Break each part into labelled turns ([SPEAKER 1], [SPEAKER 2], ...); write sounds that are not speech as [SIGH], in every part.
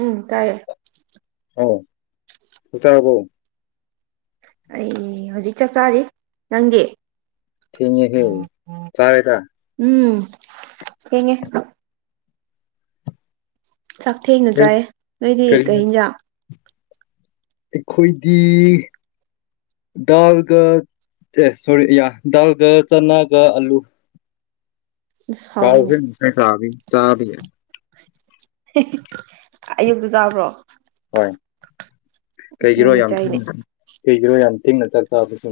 [SPEAKER 1] ꯎꯝ ꯇꯥꯏꯌꯦ꯫
[SPEAKER 2] ꯍꯥꯎ ꯆꯥꯛꯆꯥꯔꯕꯣ꯫
[SPEAKER 1] ꯑꯩ ꯍꯧꯖꯤꯛ ꯆꯥꯛ ꯆꯥꯔꯤ ꯅꯪꯗꯤ꯫
[SPEAKER 2] ꯊꯦꯡꯉꯦ ꯍꯦ ꯆꯥꯔꯦꯗ꯫
[SPEAKER 1] ꯎꯝ ꯊꯦꯡꯉꯦ꯫ ꯆꯥꯛ ꯊꯦꯡꯅ
[SPEAKER 2] ꯀꯩ
[SPEAKER 1] ꯆꯥꯏꯌꯦ ꯅꯣꯏꯗꯤ
[SPEAKER 2] ꯀꯔꯤ
[SPEAKER 1] ꯀꯩ ꯍꯦꯟꯖꯥꯡ꯫
[SPEAKER 2] ꯑꯩꯈꯣꯏꯗꯤ ꯗꯥꯜꯒ ꯑꯦ ꯁꯣꯔꯤ ꯌꯥ ꯗꯥꯜꯒ ꯆꯅꯥꯒ ꯑꯂꯨ
[SPEAKER 1] ꯑꯁ ꯍꯥꯎꯋꯤꯅꯦ
[SPEAKER 2] ꯀꯥꯎꯒꯔꯦꯅꯦ ꯉꯁꯥꯏ ꯀꯥꯕꯒꯤ ꯆꯥꯕꯤꯒꯤ꯫
[SPEAKER 1] ꯑꯌꯨꯛꯇ ꯆꯥꯕ꯭ꯔꯣ꯫
[SPEAKER 2] ꯍꯣꯏ ꯀꯩꯒꯤꯔꯣ
[SPEAKER 1] ꯉꯟꯅ
[SPEAKER 2] ꯌꯥꯝ
[SPEAKER 1] ꯆꯥꯏꯅꯦ
[SPEAKER 2] ꯊꯦꯡꯅ ꯀꯩꯒꯤꯔꯣ ꯌꯥꯝ ꯊꯦꯡꯅ ꯆꯥꯛꯆꯥꯕ ꯁꯦ꯫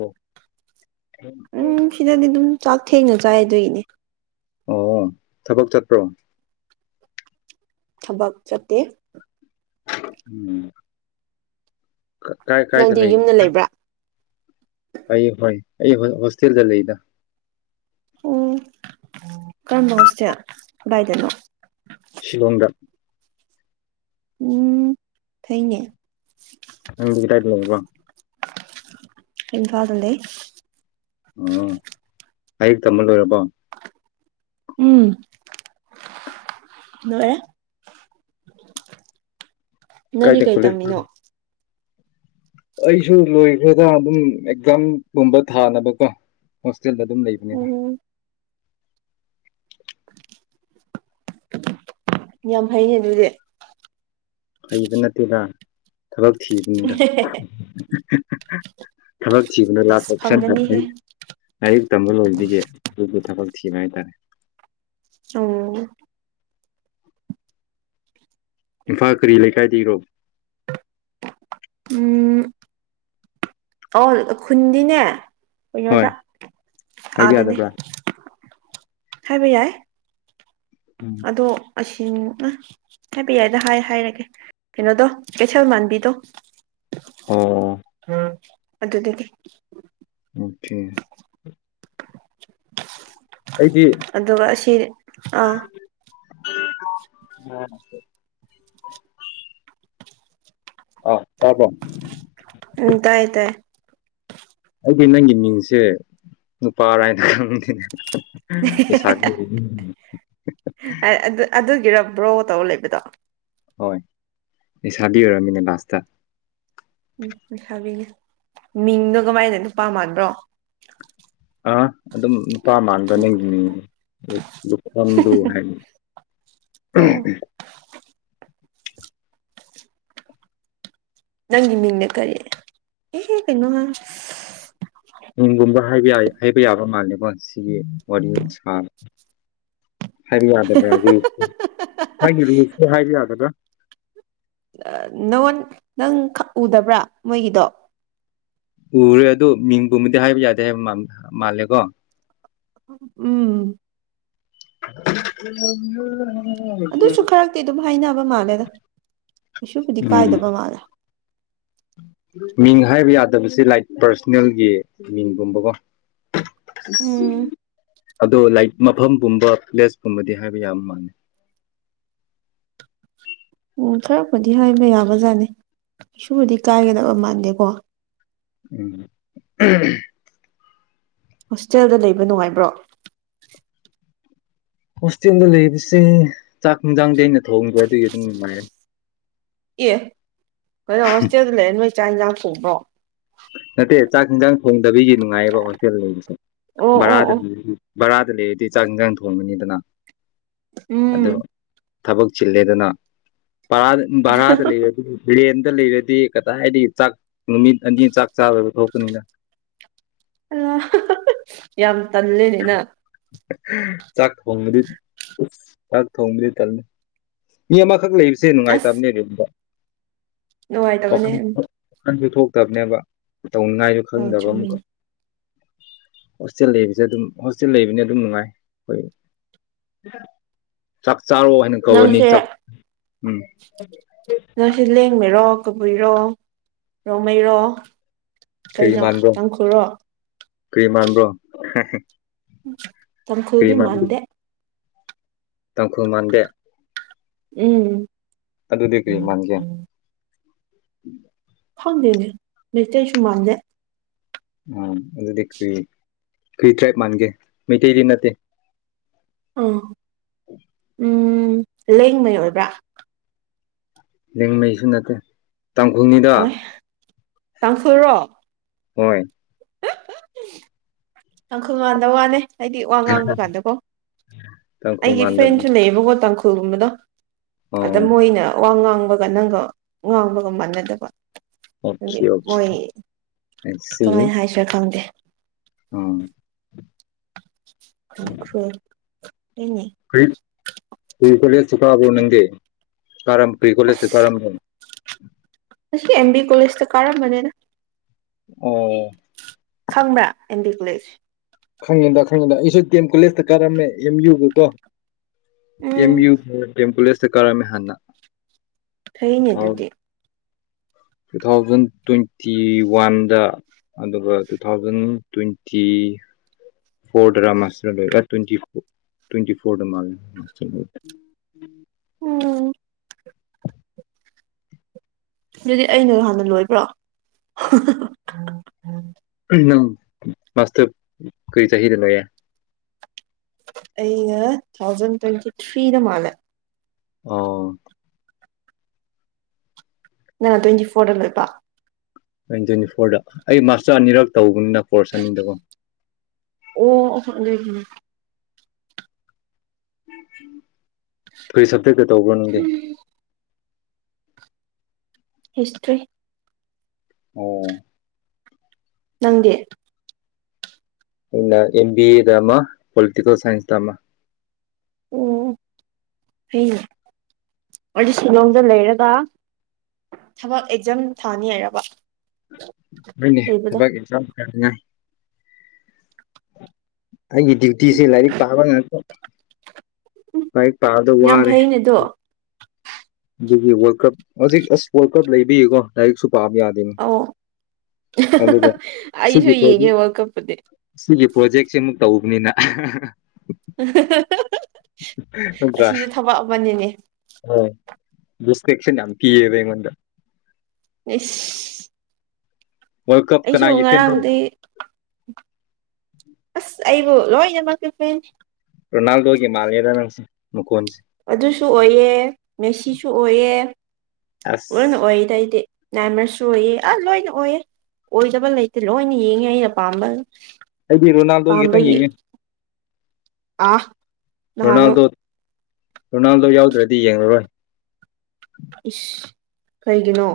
[SPEAKER 1] ꯎꯝ
[SPEAKER 2] [UNINTELLIGIBLE]
[SPEAKER 1] ꯁꯤꯗꯗꯤ ꯑꯗꯨꯝ ꯆꯥꯛ ꯊꯦꯡꯅ ꯆꯥꯏꯑꯗꯨꯏꯅꯦ꯫
[SPEAKER 2] ꯑꯣ ꯊꯕꯛ ꯆꯠꯄ꯭ꯔꯣ꯫
[SPEAKER 1] ꯊꯕꯛ ꯆꯠꯇꯦ꯫
[SPEAKER 2] ꯎꯝ꯫ ꯀꯥꯏ ꯀꯥꯏꯗ
[SPEAKER 1] ꯅꯪꯗꯤ ꯌꯨꯝꯗ
[SPEAKER 2] ꯂꯩꯕ꯫
[SPEAKER 1] ꯂꯩꯕ꯭ꯔꯥ
[SPEAKER 2] ꯐꯩꯌꯦ ꯐꯣꯏ ꯑꯩ ꯍꯣꯁꯇꯦꯜꯗ ꯂꯩꯗ꯫
[SPEAKER 1] ꯎꯝ ꯀꯔꯝꯕ ꯍꯣꯁꯇꯦꯜ ꯀꯗꯥꯏꯗꯅꯣ꯫
[SPEAKER 2] ꯁꯤꯂꯣꯡꯗ꯫
[SPEAKER 1] ꯎꯝ ꯐꯩꯅꯦ꯫
[SPEAKER 2] ꯅꯪꯗꯤ ꯀꯗꯥꯏꯗ ꯑꯣꯏꯕꯔꯣ꯫
[SPEAKER 1] ꯏꯝꯐꯥꯜꯗ ꯂꯩ꯫
[SPEAKER 2] ꯑꯣ ꯂꯥꯏꯔꯤꯛ ꯇꯝꯕ ꯂꯣꯏꯔꯕꯣ
[SPEAKER 1] ꯎꯃ ꯂꯣꯏꯔꯦ ꯅꯪꯗꯤ
[SPEAKER 2] ꯀꯥꯏꯗ
[SPEAKER 1] ꯀꯩ
[SPEAKER 2] ꯀꯣꯂꯦꯖ
[SPEAKER 1] ꯇꯝꯃꯤꯅꯣ
[SPEAKER 2] ꯑꯩꯁꯨ ꯂꯣꯏꯈ꯭ꯔꯦꯗ ꯑꯗꯨꯝ ꯑꯦꯛꯖꯥꯝ ꯒꯨꯝꯕ ꯊꯥꯅꯕꯀꯣ ꯍꯣꯁꯇꯦꯜꯗ ꯑꯗꯨꯝ ꯂꯩꯕ
[SPEAKER 1] ꯎꯝ ꯌꯥꯝ ꯐꯩꯌꯦ ꯑꯗꯨꯗꯤ
[SPEAKER 2] ꯍꯩꯕ ꯅꯠꯇꯦꯗ ꯊꯕꯛ ꯊꯤꯕꯅꯤꯗ ꯊꯕꯛ ꯊꯤꯕꯅ ꯂꯥꯁ
[SPEAKER 1] ꯑꯁ
[SPEAKER 2] ꯑꯣꯞꯁꯟꯗ
[SPEAKER 1] ꯐꯪꯒꯅꯤꯍꯦ
[SPEAKER 2] ꯂꯩ ꯂꯥꯏꯔꯤꯛ ꯇꯝꯕ ꯂꯣꯏꯕꯒꯤ ꯑꯗꯨꯒꯤ ꯊꯕꯛ ꯊꯤꯕ ꯍꯥꯏꯇꯥꯔꯦ
[SPEAKER 1] ꯑꯣ
[SPEAKER 2] ꯏꯝꯐꯥꯜ ꯀꯔꯤ ꯂꯩꯀꯥꯏꯗꯒꯤꯔꯣ
[SPEAKER 1] ꯎꯝ ꯑꯣ ꯈꯨꯟꯗꯤꯅꯦ
[SPEAKER 2] ꯍꯣꯏ
[SPEAKER 1] ꯀꯩꯅꯣꯗ
[SPEAKER 2] ꯍꯥꯏꯕ
[SPEAKER 1] ꯑꯥꯗꯅꯦ
[SPEAKER 2] ꯌꯥꯗꯕ꯭ꯔꯥ
[SPEAKER 1] ꯍꯥꯏꯕ ꯌꯥꯏ
[SPEAKER 2] ꯎꯝ
[SPEAKER 1] ꯑꯗꯣ ꯑꯁꯤ ꯑ ꯍꯥꯏꯕ ꯌꯥꯏꯗ ꯍꯥꯏ ꯍꯥꯏꯔꯒꯦ ꯀꯩꯅꯣꯗꯣ ꯀꯩꯊꯦꯜ ꯃꯥꯟꯕꯤꯗꯣ
[SPEAKER 2] ꯑꯣ
[SPEAKER 1] ꯎꯝ ꯑꯗꯨꯗꯒꯤ
[SPEAKER 2] ꯑꯣꯀꯦ ꯑꯩꯗꯤ
[SPEAKER 1] ꯑꯗꯨꯒ ꯑꯁꯤ ꯑꯥ
[SPEAKER 2] [INAUDIBLE] ꯑ ꯇꯕ꯭ꯔꯣ
[SPEAKER 1] ꯎꯝ ꯇꯥꯏꯌꯦ ꯇꯥꯏꯌꯦ
[SPEAKER 2] ꯑꯩꯗꯤ ꯅꯪꯒꯤ ꯃꯤꯡꯁꯦ ꯅꯨꯄꯥ ꯔꯥꯏꯅ ꯈꯟꯂꯨꯔꯤꯅꯦ [UNINTELLIGIBLE]
[SPEAKER 1] ꯑ ꯑꯗꯨ ꯑꯗꯨꯒꯤꯔ ꯕ꯭ꯔꯣ ꯇꯧꯔ ꯂꯩꯕꯗꯣ
[SPEAKER 2] ꯍꯣꯏ ꯂꯩꯁꯥꯕꯤ ꯑꯣꯏꯔꯝꯃꯤꯅꯦ ꯂꯥꯁꯇ
[SPEAKER 1] ꯎꯝ ꯂꯩꯁꯥꯕꯤꯅꯦ ꯃꯤꯡꯗꯣ ꯀꯃꯥꯏꯅ ꯅꯨꯄꯥ ꯃꯥꯟꯕ꯭ꯔꯣ
[SPEAKER 2] ꯑ ꯑꯗꯨꯝ ꯅꯨꯄꯥ ꯃꯥꯟꯕ ꯅꯡꯒꯤ ꯃꯤꯡꯗꯨ ꯂꯨꯈꯃꯂꯨ ꯍꯥꯏꯕꯗꯨ
[SPEAKER 1] ꯑꯣ ꯅꯪꯒꯤ ꯃꯤꯡꯅ ꯀꯔꯤ ꯑꯦꯍꯦ ꯀꯩꯅꯣ
[SPEAKER 2] ꯃꯤꯡꯒꯨꯝꯕ ꯍꯥꯏꯕ ꯌꯥꯏ ꯌꯥꯕ ꯃꯥꯜꯂꯦꯀꯣ ꯁꯤꯒꯤ ꯋꯥꯔꯤ ꯁꯥ ꯍꯥꯏꯕ ꯌꯥꯗꯕ꯭ꯔꯗꯨ
[SPEAKER 1] ꯅꯉꯣꯟ
[SPEAKER 2] ꯃꯥꯒꯤ ꯔꯨꯜꯁꯇꯨ ꯍꯥꯏꯕ ꯌꯥꯗꯕ꯭ꯔ
[SPEAKER 1] ꯑ ꯅꯪꯉꯣꯟ ꯅꯪ ꯈꯛ ꯎꯗꯕ꯭ꯔꯥ ꯃꯣꯏꯒꯤꯗꯣ
[SPEAKER 2] ꯎꯔꯦ ꯑꯗꯨ ꯃꯤꯡꯒꯨꯝꯕꯗꯤ ꯍꯥꯏꯕ ꯌꯥꯗꯦ ꯍꯥꯏꯕ ꯃꯥꯜ ꯃꯥꯜꯂꯦꯀꯣ
[SPEAKER 1] ꯎꯝ
[SPEAKER 2] [INAUDIBLE]
[SPEAKER 1] ꯑꯗꯨꯁꯨ ꯈꯔꯛꯇꯤ ꯑꯗꯨꯝ ꯍꯥꯏꯅꯕ ꯃꯥꯜꯂꯦꯗ ꯀꯩꯁꯨꯕꯨꯗꯤ
[SPEAKER 2] ꯎꯝ
[SPEAKER 1] ꯀꯥꯏꯗꯕ ꯃꯥꯜꯂꯦ
[SPEAKER 2] ꯃꯤꯡ ꯍꯥꯏꯕ ꯌꯥꯗꯕꯁꯦ ꯂꯥꯏꯛ ꯄꯥꯔꯁꯅꯦꯜꯒꯤ ꯃꯤꯡꯒꯨꯝꯕꯀꯣ
[SPEAKER 1] ꯎꯝ
[SPEAKER 2] ꯑꯗꯣ ꯂꯥꯏꯛ ꯃꯐꯝꯒꯨꯝꯕ ꯄ꯭ꯂꯦꯁꯀꯨꯝꯕꯗꯤ ꯍꯥꯏꯕ ꯌꯥꯕ ꯃꯥꯥꯟꯂꯦ
[SPEAKER 1] ꯎꯝ ꯈꯔꯕꯨꯨꯗꯤ ꯍꯥꯏꯕ ꯌꯥꯕ ꯖꯥꯠꯅꯤ ꯀꯩꯁꯨꯕꯨꯗꯤ ꯀꯥꯏꯒꯗꯕ ꯃꯥꯟꯗꯦꯀꯣ
[SPEAKER 2] ꯎꯝ
[SPEAKER 1] ꯍꯣꯁꯇꯦꯜꯗ ꯂꯩꯕ ꯅꯨꯡꯉꯥꯏꯕ꯭ꯔꯣ
[SPEAKER 2] ꯍꯣꯁꯇꯦꯜꯗ ꯂꯩꯕꯁꯦ ꯆꯥꯛ ꯏꯟꯖꯥꯡꯗꯤ ꯑꯩꯅ ꯊꯣꯡꯕ ꯑꯗꯨꯒꯤ ꯑꯗꯨꯝ ꯅꯨꯡꯉꯥꯏꯌꯦ
[SPEAKER 1] ꯑꯦ ꯀꯩꯅꯣ ꯍꯣꯁꯇꯦꯜꯗ ꯂꯩꯔ ꯅꯣꯏ ꯆꯥꯛ ꯏꯟꯖꯥꯡ ꯊꯣꯡꯕ꯭ꯔꯣ꯫
[SPEAKER 2] ꯅꯠꯇꯦ ꯆꯥꯛ ꯏꯟꯖꯥꯡ ꯊꯣꯡꯗꯕꯤꯒꯤ ꯅꯨꯡꯉꯥꯏꯌꯦꯕ ꯍꯣꯁꯇꯦꯜꯗ ꯂꯩꯕꯁꯦ
[SPEAKER 1] ꯑꯣ ꯑꯣ
[SPEAKER 2] ꯚꯔꯥꯗ
[SPEAKER 1] ꯑꯣ
[SPEAKER 2] ꯚꯔꯥꯗ ꯂꯩꯔꯗꯤ ꯆꯥꯛ ꯏꯟꯖꯥꯡ ꯊꯣꯡꯕꯅꯤꯗꯅ ꯑꯗꯣ
[SPEAKER 1] ꯎꯝ
[SPEAKER 2] ꯊꯕꯛ ꯆꯤꯜꯂꯦꯗꯅ ꯚꯔꯥ ꯚꯔꯥꯗ ꯂꯩꯔꯗꯤ ꯔꯦꯟꯗ ꯂꯩꯔꯗꯤ ꯀꯗꯥꯏꯗꯩ ꯆꯥꯛ ꯅꯨꯃꯤꯠ ꯑꯅꯤ ꯆꯥꯛ ꯆꯥꯗꯕꯤ ꯊꯣꯛꯄꯅꯤꯅ꯫
[SPEAKER 1] ꯑ ꯌꯥꯝ ꯇꯜꯂꯦ ꯅꯪ꯫
[SPEAKER 2] ꯆꯥꯛ ꯊꯣꯡꯕꯗꯤ ꯆꯥꯛ ꯊꯣꯡꯕꯗꯤ ꯇꯜꯂꯦ ꯃꯤ ꯑꯃꯈꯛ ꯂꯩꯕꯁꯦ
[SPEAKER 1] ꯑꯁ
[SPEAKER 2] ꯅꯨꯡꯉꯥꯏꯇꯕꯅꯦ ꯔꯦꯟꯇ꯫
[SPEAKER 1] ꯅꯨꯡꯉꯥꯏꯇꯕꯅꯦ
[SPEAKER 2] ꯋꯥꯈꯜ
[SPEAKER 1] ꯎꯝ
[SPEAKER 2] ꯋꯥꯈꯟꯁꯨ ꯊꯣꯛꯇꯕꯅꯦꯕ꯫ ꯇꯧꯅꯤꯉꯥꯏꯁꯨ
[SPEAKER 1] ꯑꯧ
[SPEAKER 2] ꯈꯪꯗꯕ ꯑꯃꯨꯛꯀ
[SPEAKER 1] ꯆꯨꯝꯃꯤꯅꯦ
[SPEAKER 2] ꯍꯣꯁꯇꯦꯜ ꯂꯩ ꯍꯧꯖꯤꯛ ꯑꯗꯨꯝ ꯍꯣꯁꯇꯦꯜ ꯂꯩꯕꯅꯤꯅ ꯑꯗꯨꯝ ꯅꯨꯡꯉꯥꯏ ꯑꯩꯈꯣꯏ ꯆꯥꯛ ꯆꯥꯔꯣ ꯍꯥꯏꯅ ꯀꯧꯔꯅꯤ
[SPEAKER 1] ꯅꯪꯁꯦ꯫
[SPEAKER 2] ꯆꯥꯛ ꯎꯝ
[SPEAKER 1] ꯅꯪꯁꯤ ꯂꯦꯡꯃꯩꯔꯣ ꯀꯕꯨꯏꯔꯣ ꯔꯣꯡꯃꯩꯔꯣ ꯀꯩꯅꯣ
[SPEAKER 2] ꯀꯔꯤꯃꯥꯟꯕ꯭ꯔꯣ
[SPEAKER 1] ꯇꯥꯡꯈꯨꯜꯔꯣ
[SPEAKER 2] ꯀꯔꯤꯃꯥꯟꯕ꯭ꯔꯣ꯫
[SPEAKER 1] ꯇꯥꯡꯈꯨꯜꯗꯤ ꯃꯥꯥꯟꯗꯦ꯫
[SPEAKER 2] ꯇꯥꯡꯈꯨꯜ ꯃꯥꯟꯗꯦ꯫
[SPEAKER 1] ꯎꯝ꯫
[SPEAKER 2] ꯑꯗꯨꯗꯤ ꯀꯔꯤ ꯃꯥꯟꯒꯦ꯫
[SPEAKER 1] ꯈꯪꯗꯦ ꯑꯗꯨꯗꯤ ꯃꯩꯇꯩꯁꯨ ꯃꯥꯟꯗꯦ꯫
[SPEAKER 2] ꯎꯝ ꯑꯗꯨꯗꯤ ꯀꯔꯤ ꯀꯔꯤ ꯇ꯭ꯔꯥꯏꯞ ꯃꯥꯟꯒꯦ ꯃꯩꯇꯩꯗꯤ ꯅꯠꯇꯦ꯫
[SPEAKER 1] ꯑꯥ ꯎꯝ ꯂꯦꯡꯃꯩ ꯑꯣꯏꯕ꯭ꯔꯥ꯫
[SPEAKER 2] ꯂꯦꯡꯃꯩꯁꯨ ꯅꯠꯇꯦ ꯇꯥꯡꯈꯨꯜꯅꯤꯗ꯫
[SPEAKER 1] ꯑꯣꯏ ꯇꯥꯡꯈꯨꯜꯔꯣ
[SPEAKER 2] ꯍꯣꯏ꯫
[SPEAKER 1] ꯇꯥꯡꯈꯨꯜ ꯃꯥꯟꯗꯕ ꯋꯥꯅꯦ꯫ ꯍꯥꯏꯗꯤ ꯋꯥ ꯉꯥꯡꯕ ꯀꯥꯟꯗꯀꯣ ꯑꯩꯒꯤ
[SPEAKER 2] ꯇꯥꯡꯈꯨꯜꯃꯥꯟꯗꯕꯤ
[SPEAKER 1] ꯐ꯭ꯔꯦꯟꯁꯨ ꯂꯩꯌꯦꯕꯀꯣ ꯇꯥꯡꯈꯨꯜꯒꯨꯝꯕꯗꯣ꯫ ꯑꯗ
[SPEAKER 2] ꯑꯣ
[SPEAKER 1] ꯃꯣꯏꯅ ꯋꯥ ꯉꯥꯡꯕꯒ ꯅꯪꯒ ꯉꯥꯡꯕꯒ ꯃꯥꯟꯅꯗꯕ꯫ ꯍꯥꯏꯗꯤ
[SPEAKER 2] ꯑꯣꯀꯦ ꯑꯣꯀꯦ
[SPEAKER 1] ꯃꯣꯏ
[SPEAKER 2] ꯑꯥꯏ
[SPEAKER 1] ꯀꯃꯥꯏꯅ ꯍꯥꯏꯁꯤꯔ ꯈꯪꯗꯦ꯫
[SPEAKER 2] ꯎꯝ꯫
[SPEAKER 1] ꯇꯥꯡ [UNINTELLIGIBLE] ꯑꯩꯅꯤ
[SPEAKER 2] ꯀꯔꯤ ꯀꯔꯤ ꯀꯣꯂꯦꯖꯇ ꯀꯥꯕ꯭ꯔꯣ ꯅꯪꯗꯤ ꯀꯥꯔꯝꯕ ꯀꯔꯤ ꯀꯣꯂꯦꯖꯇ
[SPEAKER 1] ꯑꯁ
[SPEAKER 2] ꯀꯥꯔꯝꯕꯅꯣ
[SPEAKER 1] ꯑꯁꯤ ꯑꯦꯝ ꯕꯤ ꯀꯣꯂꯦꯖꯇ ꯀꯥꯔꯝꯕꯅꯤꯗ꯫
[SPEAKER 2] ꯑꯣ꯫
[SPEAKER 1] ꯈꯪꯕ꯭ꯔꯥ ꯑꯦꯝ ꯕꯤ ꯀꯣꯂꯦꯖ꯫
[SPEAKER 2] ꯈꯪꯉꯦꯗ ꯈꯪꯉꯦꯗ ꯑꯩꯁꯨ ꯗꯤ ꯑꯦꯝ ꯀꯣꯂꯦꯖꯇ ꯀꯥꯔꯝꯃꯦ ꯑꯦꯝ ꯌꯨꯒꯤꯗꯣ꯫
[SPEAKER 1] ꯎꯝ
[SPEAKER 2] ꯑꯦꯝ ꯌꯨ ꯗꯤ ꯑꯦꯝ ꯀꯣꯂꯦꯖꯇ ꯀꯥꯔꯝꯃꯦ ꯍꯥꯟꯅ
[SPEAKER 1] ꯐꯩꯅꯦ
[SPEAKER 2] ꯊꯥꯎ
[SPEAKER 1] ꯑꯗꯨꯗꯤ
[SPEAKER 2] ꯇꯨ ꯊꯥꯎꯖꯟ ꯇ꯭ꯋꯦꯟꯇꯤ ꯋꯥꯟꯗ꯫ ꯑꯗꯨꯒ ꯇꯨ ꯊꯥꯎꯖꯟ ꯇ꯭ꯋꯦꯟꯇꯤ꯫ ꯐꯣꯔꯗꯔꯥ ꯃꯥꯁꯇ꯭ꯔ ꯂꯣꯏꯕ ꯇ꯭ꯋꯦꯟꯇꯤ ꯇ꯭ꯋꯦꯟꯇꯤ ꯐꯣꯔꯗ ꯃꯥꯜꯂꯦ ꯃꯥꯁꯇ꯭ꯔ ꯂꯣꯏꯕ
[SPEAKER 1] ꯎꯝ꯫ ꯑꯗꯨꯗꯤ ꯑꯩꯅ ꯍꯥꯟꯅ ꯂꯣꯏꯕ꯭ꯔꯣ꯫
[SPEAKER 2] ꯎꯝ ꯅꯪ ꯃꯥꯁꯇꯔ ꯀꯔꯤ ꯆꯍꯤꯗ ꯂꯣꯏꯌꯦ꯫
[SPEAKER 1] ꯑꯩꯅ ꯇꯨ ꯊꯥꯎꯖꯟ ꯇ꯭ꯋꯦꯟꯇꯤ ꯊ꯭ꯔꯤꯗ ꯃꯥꯜꯂꯦ꯫
[SPEAKER 2] ꯑꯣ꯫
[SPEAKER 1] ꯅꯪꯅ ꯇ꯭ꯋꯦꯟꯇꯤ ꯐꯣꯔꯗ ꯂꯣꯏꯕ꯫
[SPEAKER 2] ꯇ꯭ꯋꯦꯟ ꯇ꯭ꯋꯦꯟꯇꯤ ꯐꯣꯔꯗ ꯑꯩ ꯃꯥꯁꯇꯔ ꯑꯅꯤꯔꯛ ꯇꯧꯕꯅꯤꯅ ꯀꯣꯔꯁ ꯑꯅꯤꯗꯀꯣ꯫
[SPEAKER 1] ꯑꯣ [UNINTELLIGIBLE]
[SPEAKER 2] ꯀꯔꯤ ꯁꯕꯖꯦꯛꯇ ꯇꯧꯕ꯭ꯔ ꯅꯪꯗꯤ
[SPEAKER 1] ꯍꯤꯁꯇ꯭ꯔꯤ
[SPEAKER 2] ꯑꯣ
[SPEAKER 1] ꯅꯪꯗꯤ
[SPEAKER 2] ꯑꯩꯅꯥ ꯑꯦꯝ ꯕꯤ ꯑꯦꯗ ꯑꯃ ꯄꯣꯂꯤꯇꯤꯀꯦꯜ ꯁꯥꯏꯟꯁꯇ ꯑꯃ
[SPEAKER 1] ꯑꯣ ꯐꯩꯅꯦ ꯑꯩꯗꯤ ꯁꯤꯂꯣꯡꯗ ꯂꯩꯔꯒ ꯊꯕꯛ ꯑꯦꯛꯖꯥꯝ ꯊꯥꯅꯤ ꯍꯥꯏꯔꯕ
[SPEAKER 2] ꯍꯣꯏꯅꯦ
[SPEAKER 1] ꯂꯩꯕꯗꯣ
[SPEAKER 2] ꯊꯕꯛ ꯑꯦꯖꯥꯝ ꯊꯥꯔꯉꯥꯏ ꯑꯩꯒꯤꯗꯤ ꯄꯨꯟꯁꯤꯁꯦ ꯂꯥꯏꯔꯤꯛ ꯄꯥꯕ ꯉꯥꯛꯇ ꯂꯥꯏꯔꯤꯛ ꯄꯥꯕꯗ ꯋꯥꯔꯦ
[SPEAKER 1] [UNINTELLIGIBLE]
[SPEAKER 2] ꯑꯗꯨꯒꯤ ꯋꯥꯔꯜ ꯀꯞ ꯍꯧꯖꯤꯛ ꯑꯁ ꯋꯥꯔꯜꯗ ꯀꯞ ꯂꯩꯕꯒꯤꯀꯣ ꯂꯥꯏꯔꯤꯛꯁꯨ ꯄꯥꯕ ꯌꯥꯗꯦ
[SPEAKER 1] ꯑꯣ ꯑꯩꯁꯨ
[SPEAKER 2] ꯁꯤꯒꯤ
[SPEAKER 1] ꯌꯦꯡꯉꯦ
[SPEAKER 2] ꯄ꯭ꯔꯣꯖꯦꯛ
[SPEAKER 1] ꯋꯥꯔꯜ ꯀꯞ ꯄꯨꯗꯤ
[SPEAKER 2] ꯁꯤꯒꯤ ꯄ꯭ꯔꯣꯖꯦꯛꯁꯦ ꯁꯤꯃꯨꯛ ꯇꯧꯕꯅꯤꯅ
[SPEAKER 1] [UNINTELLIGIBLE]
[SPEAKER 2] ꯅꯠꯇ꯭ꯔꯥ
[SPEAKER 1] ꯑꯁꯤꯁꯨ ꯊꯕꯛ ꯑꯃꯅꯤꯅꯦ
[SPEAKER 2] ꯗꯤꯁꯇ꯭ꯔ꯭ꯦꯛꯁꯟ ꯌꯥꯝ ꯄꯤꯌꯦꯕ ꯑꯩꯉꯣꯟꯗ
[SPEAKER 1] ꯑꯩꯁ
[SPEAKER 2] ꯋꯥꯔꯜ ꯀꯞ ꯀꯅꯥꯒꯤ ꯐꯦꯟꯔꯣ
[SPEAKER 1] ꯉꯔꯥꯡꯗꯤ ꯑꯁ ꯑꯩꯕꯨ ꯂꯣꯏꯅꯃꯛꯀꯤ ꯐꯦꯟꯅꯤ
[SPEAKER 2] ꯔꯣꯅꯥꯜꯗꯣꯒꯤ ꯃꯥꯜꯂꯦꯗ ꯅꯪꯁꯤ ꯃꯈꯣꯟꯁꯤ
[SPEAKER 1] ꯑꯗꯨꯁꯨ ꯑꯣꯏꯌꯦ ꯃꯦꯁꯤꯁꯨ ꯑꯣꯏꯌꯦ
[SPEAKER 2] ꯑꯁ
[SPEAKER 1] ꯂꯣꯏꯅ ꯑꯣꯏꯌꯦꯗ ꯑꯩꯗꯤ ꯅꯥꯏꯃ꯭ꯔꯁꯨ ꯑꯣꯏꯌꯦ ꯑ ꯂꯣꯏꯅ ꯑꯣꯏꯌꯦ ꯑꯣꯏꯗꯕ ꯂꯩꯇꯦ ꯂꯣꯏꯅ ꯌꯦꯡꯉꯦ ꯑꯩꯅ ꯑꯄꯥꯝꯕ
[SPEAKER 2] ꯑꯩꯗꯤ ꯔꯣꯅꯥꯜꯗꯣ ꯈꯤꯇꯪ ꯌꯦꯡꯉꯦ꯫
[SPEAKER 1] ꯑꯥ ꯅꯍꯥꯟꯃꯨꯛ
[SPEAKER 2] ꯔꯣꯅꯥꯜꯗꯣ ꯔꯣꯅꯥꯜꯗꯣ ꯌꯥꯎꯗ꯭ꯔꯗꯤ ꯌꯦꯡꯂꯔꯣꯏ
[SPEAKER 1] ꯏꯁ ꯀꯔꯤꯒꯤꯅꯣ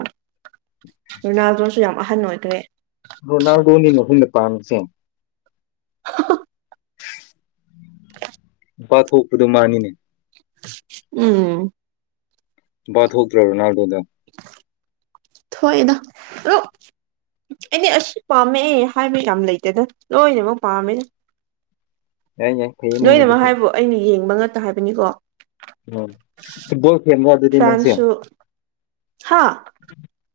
[SPEAKER 1] ꯔꯨꯅꯥꯜꯗꯣꯁꯨ ꯌꯥꯝ ꯑꯍꯟ ꯑꯣꯏꯈ꯭ꯔꯦ
[SPEAKER 2] ꯔꯣꯅꯥꯜꯗꯣꯅꯤꯅꯦ ꯑꯈꯣꯏꯅ ꯄꯥꯝꯃꯤꯁꯦ
[SPEAKER 1] [UNINTELLIGIBLE] [UNINTELLIGIBLE]
[SPEAKER 2] ꯅꯨꯄꯥ ꯊꯣꯛꯄꯗꯣ ꯃꯅꯤꯅꯦ
[SPEAKER 1] ꯎꯝ
[SPEAKER 2] ꯅꯨꯄꯥ ꯊꯣꯛꯇꯔꯣ ꯔꯣꯅꯥꯜꯗꯣꯗꯣ
[SPEAKER 1] ꯊꯣꯛꯏꯗ ꯑꯩꯅꯦ ꯑꯁꯨ ꯄꯥꯝꯃꯦ ꯍꯥꯏꯕ ꯌꯥꯝ ꯂꯩꯇꯦꯗ ꯂꯣꯏꯅꯃꯛ ꯄꯥꯝꯃꯦ
[SPEAKER 2] [UNINTELLIGIBLE]
[SPEAKER 1] ꯂꯣꯏꯅꯃꯛ ꯍꯥꯏꯕꯨ ꯑꯩꯅ ꯌꯦꯡꯕ ꯉꯥꯛꯇꯥ ꯍꯥꯏꯕꯅꯤꯀꯣ
[SPEAKER 2] ꯎꯝ ꯐꯨꯠꯕꯣꯜ ꯐꯦꯟꯂꯣ ꯑꯗꯨꯗꯤ ꯅꯪꯁꯦ
[SPEAKER 1] ꯐ꯭ꯔꯥꯟꯁꯁꯨ ꯍꯥ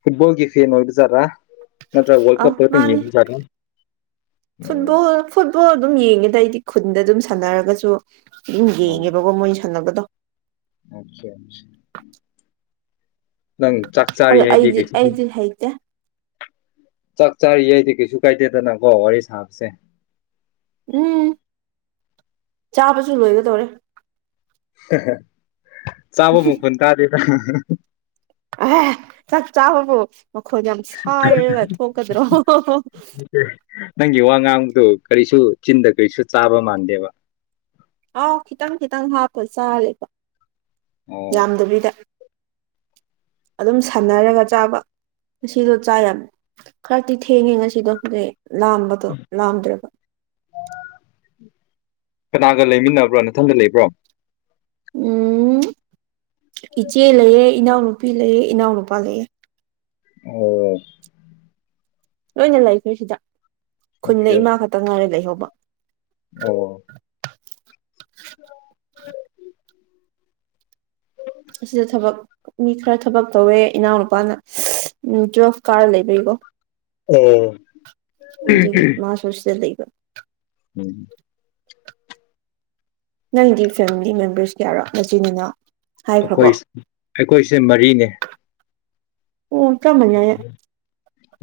[SPEAKER 2] ꯐꯨꯠꯕꯣꯜꯒꯤ ꯐꯦꯟ ꯑꯣꯏꯕꯖꯥꯠꯂ ꯅꯠꯇ꯭ꯔ
[SPEAKER 1] ꯑꯥ
[SPEAKER 2] ꯋꯥꯔꯜꯀꯞ ꯈꯛꯇꯥ
[SPEAKER 1] ꯃꯥꯅꯤ
[SPEAKER 2] ꯌꯦꯡꯕ ꯖꯥꯠꯂ
[SPEAKER 1] ꯐꯨꯠꯕꯣꯜ ꯐꯨꯠꯕꯣꯜ ꯑꯗꯨꯝ ꯌꯦꯡꯉꯦꯗ ꯑꯩꯗꯤ ꯈꯨꯟꯗ ꯑꯗꯨꯝ ꯁꯥꯟꯅꯔꯒꯁꯨ ꯁꯨꯝ ꯌꯦꯡꯉꯦꯕꯀꯣ ꯃꯣꯏ ꯁꯥꯟꯅꯕꯗꯣ
[SPEAKER 2] [UNINTELLIGIBLE] ꯅꯪ ꯆꯥꯛ ꯆꯥꯏ
[SPEAKER 1] ꯑꯗꯣ
[SPEAKER 2] [UNINTELLIGIBLE]
[SPEAKER 1] ꯑꯩꯗꯤ ꯑꯩꯗꯤ ꯍꯩꯇꯦ
[SPEAKER 2] ꯆꯥꯛ ꯆꯥꯔꯤꯉꯩꯗꯤ ꯀꯩꯁꯨ ꯀꯥꯏꯗꯦꯗꯅꯀꯣ ꯋꯥꯔꯤ ꯁꯥꯕꯁꯦ
[SPEAKER 1] ꯎꯝ ꯆꯥꯕꯁꯨ ꯂꯣꯏꯒꯗꯧꯔꯦ
[SPEAKER 2] ꯆꯥꯕ ꯃꯈꯣꯟ ꯇꯥꯗꯦꯗ
[SPEAKER 1] ꯑꯦ ꯆꯥꯛ ꯆꯥꯕꯕꯨ ꯃꯈꯣꯟ ꯌꯥꯝ ꯁꯥꯏꯔꯒ ꯊꯣꯛꯀꯗ꯭ꯔꯣ
[SPEAKER 2] ꯅꯪꯒꯤ ꯋꯥ ꯉꯥꯡꯕꯗꯣ ꯀꯔꯤꯁꯨ ꯆꯤꯟꯗ ꯀꯔꯤꯁꯨ ꯆꯥꯕ ꯃꯥꯟꯗꯦꯕ
[SPEAKER 1] ꯑꯥꯎ ꯈꯤꯇꯪ ꯈꯤꯇꯪ ꯍꯥꯞꯄ ꯆꯥꯔꯦꯕ
[SPEAKER 2] ꯑꯣ
[SPEAKER 1] ꯌꯥꯝꯗꯕꯤꯗ ꯑꯗꯨꯝ ꯁꯥꯟꯅꯔꯒ ꯆꯥꯕ ꯉꯁꯤꯗꯣ ꯆꯥ ꯌꯥꯝ ꯈꯔꯗꯤ ꯊꯦꯡꯉꯦ ꯉꯁꯤꯗꯣ ꯍꯧꯖꯤꯛ ꯂꯥꯝꯕꯗꯣ ꯂꯥꯝꯗ꯭ꯔꯕ
[SPEAKER 2] ꯀꯅꯥꯒ ꯂꯩꯃꯤꯟꯅꯕ꯭ꯔꯣ ꯅꯊꯟ ꯂꯩꯕ꯭ꯔꯣ
[SPEAKER 1] ꯎꯝ ꯏꯆꯦ ꯂꯩꯌꯦ ꯏꯅꯥꯎꯅꯨꯄꯤ ꯂꯩꯑꯦ ꯏꯅꯥꯎꯅꯨꯄꯥ ꯂꯩꯑꯦ
[SPEAKER 2] ꯑꯣ
[SPEAKER 1] ꯂꯣꯏꯅ ꯂꯩꯈ꯭ꯔꯦ ꯁꯤꯗ
[SPEAKER 2] ꯑꯣꯀꯦ
[SPEAKER 1] ꯈꯨꯟꯗ ꯏꯃꯥ ꯈꯛꯇ ꯉꯥꯏꯔꯦ ꯂꯩꯍꯧꯕ
[SPEAKER 2] ꯑꯣ [INAUDIBLE]
[SPEAKER 1] ꯑꯁꯤꯗ ꯊꯕꯛ ꯃꯤ ꯈꯔ ꯊꯕꯛ ꯇꯧꯋꯦ ꯏꯅꯥꯎꯅꯨꯄꯥꯅ ꯎꯝ ꯇꯨꯋꯦꯜꯐ ꯀꯥꯔ ꯂꯩꯕꯒꯤꯀꯣ
[SPEAKER 2] ꯑꯣ
[SPEAKER 1] ꯑꯗꯨꯒꯤ ꯃꯥꯁꯨ ꯁꯤꯗ ꯂꯩꯕ
[SPEAKER 2] ꯎꯝ
[SPEAKER 1] ꯅꯪꯗꯤ ꯐꯦꯃꯤꯂꯤ ꯃꯦꯝꯕꯔꯁ ꯀꯌꯥꯔꯣ ꯅꯆꯤꯟ ꯅꯅꯥꯎ ꯍꯥꯏꯈ꯭ꯔꯕꯣ
[SPEAKER 2] ꯑꯩꯈꯣꯏ ꯑꯩꯈꯣꯏꯁꯦ ꯃꯔꯤꯅꯦ
[SPEAKER 1] ꯑꯣ ꯆꯥꯞ ꯃꯥꯟꯅꯩ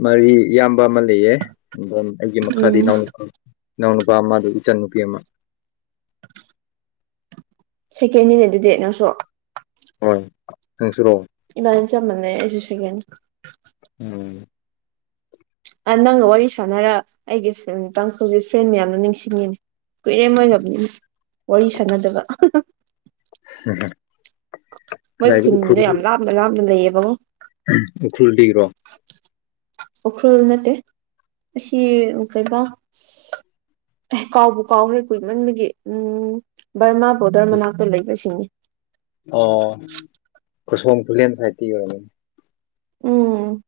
[SPEAKER 2] ꯃꯔꯤ ꯏꯌꯥꯝꯕ ꯑꯃ ꯂꯩꯌꯦ ꯑꯗꯨ ꯑꯩꯒꯤ ꯃꯈꯥꯗ
[SPEAKER 1] ꯎꯝ
[SPEAKER 2] ꯑꯤꯅꯥꯎ ꯅꯨꯄ ꯑꯃꯥ ꯑꯤꯅꯥꯎ ꯅꯨꯄꯥ ꯑꯃ ꯑꯗꯨ ꯏꯆꯟ ꯅꯨꯄꯤ ꯑꯃ
[SPEAKER 1] [INAUDIBLE] ꯁꯦꯀꯦꯟꯅꯤꯅꯦ ꯑꯗꯨꯗꯤ ꯅꯪꯁꯨ
[SPEAKER 2] ꯍꯣꯏ ꯅꯪꯁꯨꯔꯣ
[SPEAKER 1] ꯏꯕꯅꯤ ꯆꯞ ꯃꯅꯩ ꯑꯩꯁꯨ ꯁꯦꯀꯦꯟꯅꯦ
[SPEAKER 2] ꯎꯝ
[SPEAKER 1] ꯑꯥ ꯅꯪꯒ ꯋꯥꯔꯤ ꯁꯥꯟꯅꯔ ꯑꯩꯒꯤ ꯐ꯭ꯔꯦꯟ ꯇꯥꯡꯈꯨꯜꯒꯤ ꯐ꯭ꯔꯦꯟ ꯃꯌꯥꯝꯗꯨ ꯅꯤꯡꯁꯤꯡꯉꯤꯅꯤ ꯀꯨꯏꯔꯦ ꯃꯣꯏꯒ ꯋꯥꯔꯤ ꯁꯥꯟꯅꯗꯕ
[SPEAKER 2] [UNINTELLIGIBLE]
[SPEAKER 1] ꯃꯣꯏ
[SPEAKER 2] ꯀꯗꯥꯏꯗ
[SPEAKER 1] ꯈꯨꯟꯗꯣ ꯌꯥꯝ ꯂꯥꯞꯅ ꯂꯥꯞꯅ ꯂꯩꯌꯦꯕꯀꯣ
[SPEAKER 2] ꯎꯝ ꯎꯈ꯭ꯔꯨꯜꯗꯒꯤꯔꯣ
[SPEAKER 1] ꯎꯈ꯭ꯔꯨꯜ ꯅꯠꯇꯦ ꯑꯁꯤ ꯀꯩꯕꯥ ꯀꯥꯎꯕꯨ ꯀꯥꯎꯒꯔꯦ ꯀꯨꯏꯃꯟꯕꯒꯤ ꯎꯝ ꯕꯔꯃꯥ ꯕꯣꯔꯗꯔ ꯃꯅꯥꯛꯇ ꯂꯩꯕꯁꯤꯡꯅꯤ
[SPEAKER 2] ꯑꯣ ꯀꯁꯣꯝ ꯈꯨꯂꯦꯟ ꯁꯥꯏꯠꯇꯒꯤ ꯑꯣꯏꯔꯝꯒꯅꯤ
[SPEAKER 1] ꯎꯝ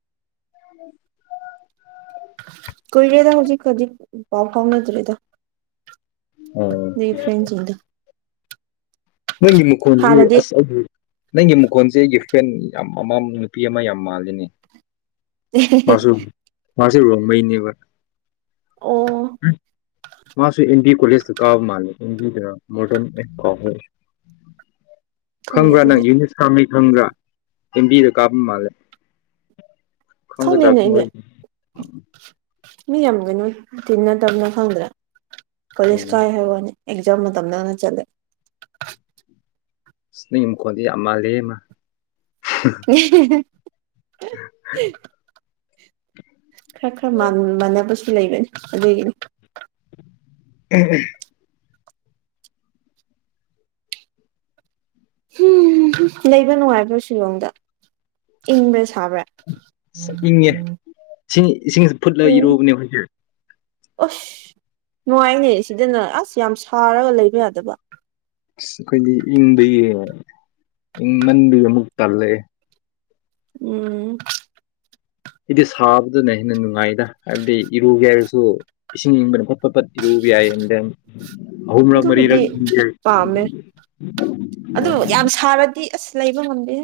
[SPEAKER 2] [INAUDIBLE]
[SPEAKER 1] ꯀꯨꯏꯔꯦꯗ ꯍꯧꯖꯤꯛ ꯍꯧꯖꯤꯛ ꯄꯥꯎ ꯐꯥꯎꯅꯗ꯭ꯔꯦꯗ
[SPEAKER 2] ꯑꯣ
[SPEAKER 1] ꯐꯔꯦꯟꯁꯤꯡꯗꯨ
[SPEAKER 2] ꯅꯪꯒꯤ ꯃꯈꯣꯟꯁꯤꯁꯨ
[SPEAKER 1] ꯍꯥꯟꯅꯗꯤ
[SPEAKER 2] ꯑꯁ ꯑꯩꯗꯤ ꯅꯪꯒꯤ ꯃꯈꯣꯟꯁꯦ ꯑꯩꯒꯤ ꯐ꯭ꯔꯦꯟ ꯌꯥꯝ ꯑꯃ ꯅꯨꯄꯤ ꯑꯃ ꯌꯥꯝ ꯃꯥꯜꯂꯤꯅꯦ ꯃꯥꯁꯨ ꯃꯥꯁꯨ ꯔꯣꯟꯃꯩꯅꯦꯕ
[SPEAKER 1] ꯑꯣ
[SPEAKER 2] ꯃꯥꯁꯨ ꯑꯦꯟ ꯗꯤ ꯀꯣꯂꯦꯖꯇ ꯀꯥꯕ ꯃꯥꯜꯂꯦ ꯑꯦꯟ ꯕꯤꯗ ꯃꯣꯗꯥꯜꯔ ꯑꯦ ꯀꯥꯎꯒ꯭ꯔꯦ
[SPEAKER 1] ꯈꯪꯗꯦ
[SPEAKER 2] ꯈꯪꯕ꯭ꯔꯥ ꯅꯪ
[SPEAKER 1] ꯑꯗꯨꯗꯤ
[SPEAKER 2] ꯌꯨꯅꯤꯁ ꯀꯥꯝꯃꯩ ꯈꯪꯕ꯭ꯔꯥ ꯑꯦꯝꯕꯤꯗ ꯀꯥꯕ ꯃꯥꯜꯂꯦ ꯈꯪꯒꯗ꯭ꯔꯥ
[SPEAKER 1] ꯈꯪꯗꯦꯅꯦ
[SPEAKER 2] ꯈꯪꯉꯣꯏ
[SPEAKER 1] ꯑꯩꯗꯤ ꯃꯤ ꯌꯥꯝꯒꯥꯅꯤ ꯇꯤꯟꯅꯗꯕꯅꯤꯅ ꯈꯪꯗ꯭ꯔꯦ ꯀꯣꯂꯦꯖ
[SPEAKER 2] ꯎꯝ
[SPEAKER 1] ꯀꯥꯏ ꯍꯥꯏ ꯋꯥꯅꯤ ꯑꯦꯛꯖꯥꯝ ꯃꯇꯝꯗꯅ ꯆꯠꯂꯦ꯫
[SPEAKER 2] ꯑꯁ ꯅꯪ ꯃꯈꯣꯟꯗꯤ ꯌꯥꯝ ꯃꯥꯜꯂꯦ ꯃꯥ꯫
[SPEAKER 1] [UNINTELLIGIBLE]
[SPEAKER 2] [INAUDIBLE]
[SPEAKER 1] ꯈꯔ ꯈꯔ ꯃꯥꯟꯅꯕꯁꯨ ꯂꯩꯕꯅꯤ ꯑꯗꯨꯒꯤꯅꯤ꯫
[SPEAKER 2] [UNINTELLIGIBLE]
[SPEAKER 1] ꯍꯨꯝ ꯍꯨꯝ ꯂꯩꯕ ꯅꯨꯡꯉꯥꯏꯕ꯭ꯔꯥ ꯁꯤꯂꯣꯡꯗ ꯏꯪꯕꯔ ꯁꯥꯕ꯭ꯔꯥ꯫
[SPEAKER 2] ꯏꯪꯉꯦ ꯏꯁꯤꯡ ꯏꯁꯤꯡꯒ ꯐꯨꯠꯂꯒ
[SPEAKER 1] ꯎꯝ
[SPEAKER 2] ꯏꯔꯨꯎꯕꯅꯦ ꯑꯩꯈꯣꯏꯗꯤ꯫
[SPEAKER 1] ꯑꯁ ꯅꯨꯡꯉꯥꯏꯅꯦ ꯁꯤꯗꯅ ꯑꯁ ꯌꯥꯝ ꯁꯥꯔꯒ ꯂꯩꯕ ꯌꯥꯗꯕ꯫
[SPEAKER 2] ꯑꯁ ꯑꯩꯈꯣꯏꯗꯤ ꯏꯪꯕꯒꯤ ꯏꯪꯃꯟꯕꯩ ꯑꯃꯨꯛ ꯇꯜꯂꯛꯑꯦ꯫
[SPEAKER 1] ꯎꯝ꯫
[SPEAKER 2] ꯑꯩꯗꯤ ꯁꯕꯗꯨꯅ ꯍꯦꯟꯅ ꯅꯨꯡꯉꯥꯏꯗ ꯍꯥꯏꯕꯗꯤ ꯏꯔꯨꯒꯦ ꯍꯥꯏꯔꯁꯨ ꯏꯁꯤꯡ ꯏꯪꯕꯅ ꯐꯠ ꯐꯠ ꯐꯠ꯫ ꯏꯔꯨꯒꯦ ꯌꯥꯏꯍꯥꯏꯕꯅꯤꯗ ꯑꯍꯨꯝꯂꯛ
[SPEAKER 1] ꯑꯗꯨꯕꯨꯗꯤ
[SPEAKER 2] ꯃꯔꯤꯔꯛ꯫
[SPEAKER 1] ꯄꯥꯝꯃꯦ ꯑꯗꯨ
[SPEAKER 2] ꯑꯣ
[SPEAKER 1] ꯌꯥꯝ ꯁꯔꯥꯗꯤ ꯑꯁ ꯂꯩꯕ ꯉꯝꯗꯦꯍꯦ꯫